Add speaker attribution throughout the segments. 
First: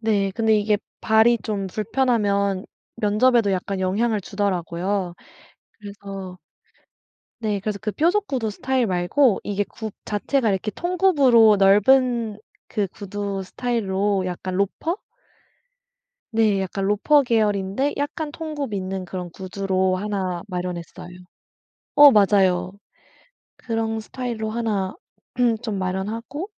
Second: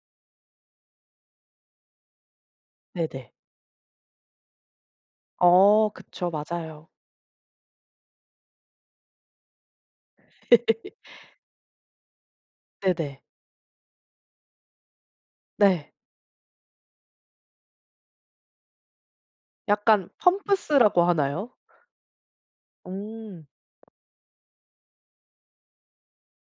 Speaker 1: 네 근데 이게 발이 좀 불편하면
Speaker 2: 네네.
Speaker 1: 면접에도 약간 영향을 주더라고요.
Speaker 2: 어 그쵸.
Speaker 1: 그래서
Speaker 2: 맞아요.
Speaker 1: 네 그래서 그 뾰족 구두 스타일 말고 이게 굽 자체가 이렇게 통굽으로 넓은 그
Speaker 2: 네네.
Speaker 1: 구두 스타일로 약간 로퍼?
Speaker 2: 네.
Speaker 1: 네 약간 로퍼 계열인데 약간 통굽 있는 그런 구두로
Speaker 2: 약간
Speaker 1: 하나
Speaker 2: 펌프스라고
Speaker 1: 마련했어요.
Speaker 2: 하나요?
Speaker 1: 어 맞아요.
Speaker 2: 음.
Speaker 1: 그런 스타일로 하나 좀 마련하고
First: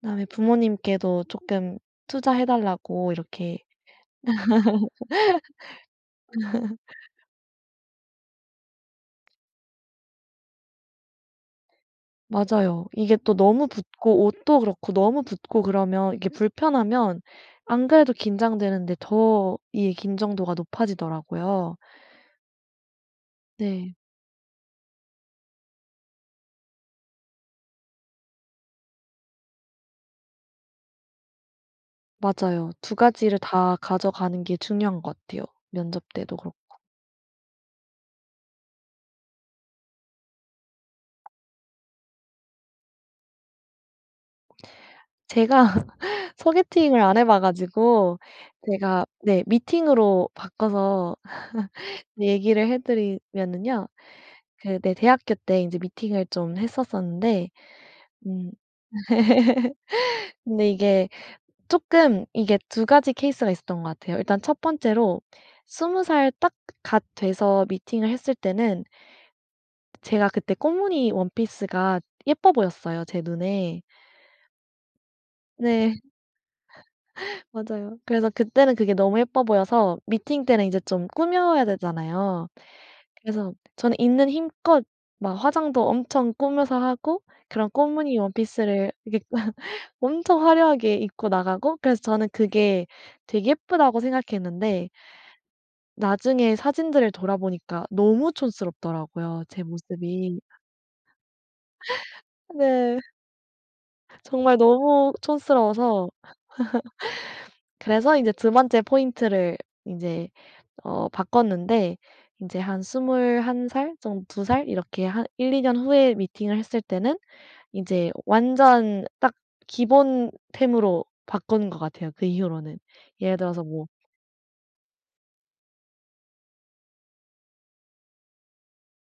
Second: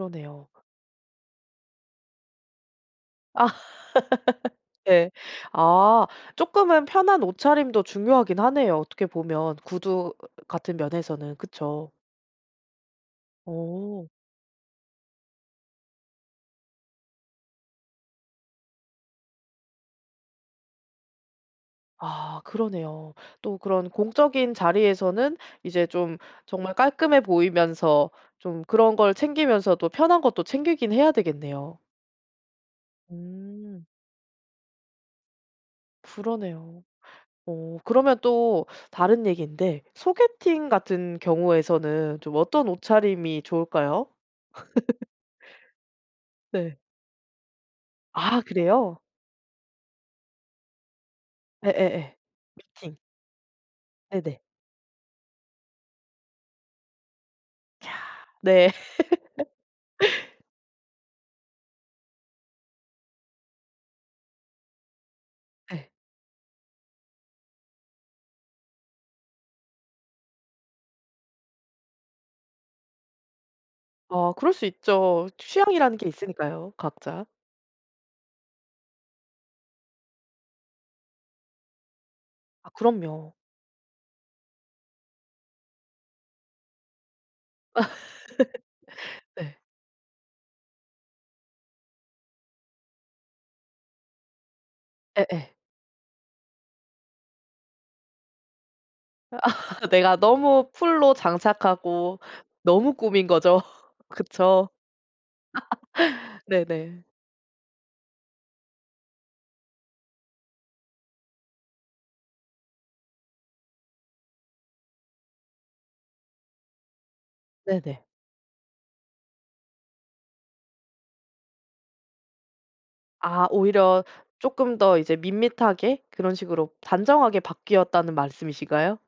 Speaker 1: 그다음에 부모님께도 조금 투자해 달라고
Speaker 2: 아
Speaker 1: 이렇게
Speaker 2: 네. 아 조금은 편한 옷차림도 중요하긴 하네요. 어떻게 보면 구두 같은 면에서는. 그쵸.
Speaker 1: 맞아요 이게 또 너무
Speaker 2: 어.
Speaker 1: 붙고 옷도 그렇고 너무 붙고 그러면 이게 불편하면 안 그래도 긴장되는데 더 이 긴장도가 높아지더라고요.
Speaker 2: 아 그러네요. 또 그런
Speaker 1: 네.
Speaker 2: 공적인 자리에서는 이제 좀 정말 깔끔해 보이면서 좀 그런 걸 챙기면서도 편한 것도 챙기기는 해야 되겠네요.
Speaker 1: 맞아요 2 가지를 다
Speaker 2: 음.
Speaker 1: 가져가는 게 중요한 거 같아요, 면접 때도 그렇고.
Speaker 2: 그러네요. 어 그러면 또 다른 얘긴데 소개팅 같은 경우에서는 좀 어떤 옷차림이 좋을까요?
Speaker 1: 제가
Speaker 2: 네.
Speaker 1: 소개팅을 안 해봐가지고
Speaker 2: 아 그래요?
Speaker 1: 제가 네 미팅으로 바꿔서
Speaker 2: 예예예.
Speaker 1: 얘기를
Speaker 2: 미팅.
Speaker 1: 해드리면은요.
Speaker 2: 네네.
Speaker 1: 그 네 대학교 때 이제 미팅을 좀 했었었는데,
Speaker 2: 야.
Speaker 1: 음
Speaker 2: 네.
Speaker 1: 근데 이게 쪼끔 이게 2 가지 케이스가 있었던 것 같아요. 일단 1 번째로
Speaker 2: 예.
Speaker 1: 20 살 딱 갓 돼서 미팅을 했을 때는 제가 그때 꽃무늬 원피스가 예뻐 보였어요, 제 눈에.
Speaker 2: 아 그럴 수 있죠.
Speaker 1: 네.
Speaker 2: 취향이라는 게 있으니까요, 각자.
Speaker 1: 맞아요. 그래서 그때는 그게 너무 예뻐 보여서 미팅 때는 이제 좀 꾸며야 되잖아요.
Speaker 2: 아 그럼요.
Speaker 1: 그래서 저는 있는 힘껏 막 화장도 엄청 꾸며서 하고, 그런 꽃무늬 원피스를 이렇게
Speaker 2: 네.
Speaker 1: 엄청 화려하게 입고 나가고, 그래서 저는 그게 되게 예쁘다고 생각했는데
Speaker 2: 예예.
Speaker 1: 나중에 사진들을 돌아보니까 너무 촌스럽더라고요 제
Speaker 2: 내가
Speaker 1: 모습이.
Speaker 2: 너무 풀로 장착하고 너무
Speaker 1: 네.
Speaker 2: 꾸민거죠.
Speaker 1: 정말
Speaker 2: 그쵸?
Speaker 1: 너무 촌스러워서
Speaker 2: 네네.
Speaker 1: 그래서 이제 2 번째 포인트를 이제 어 바꿨는데, 이제 한 21 살 정 2 살 이렇게 한 1-2 년 후에 미팅을 했을 때는
Speaker 2: 네네.
Speaker 1: 이제 완전 딱 기본 템으로 바꾼 것 같아요 그 이후로는. 예를
Speaker 2: 아
Speaker 1: 들어서 뭐...
Speaker 2: 오히려 "조금 더 이제 밋밋하게 그런 식으로 단정하게 바뀌었다."는 말씀이신가요?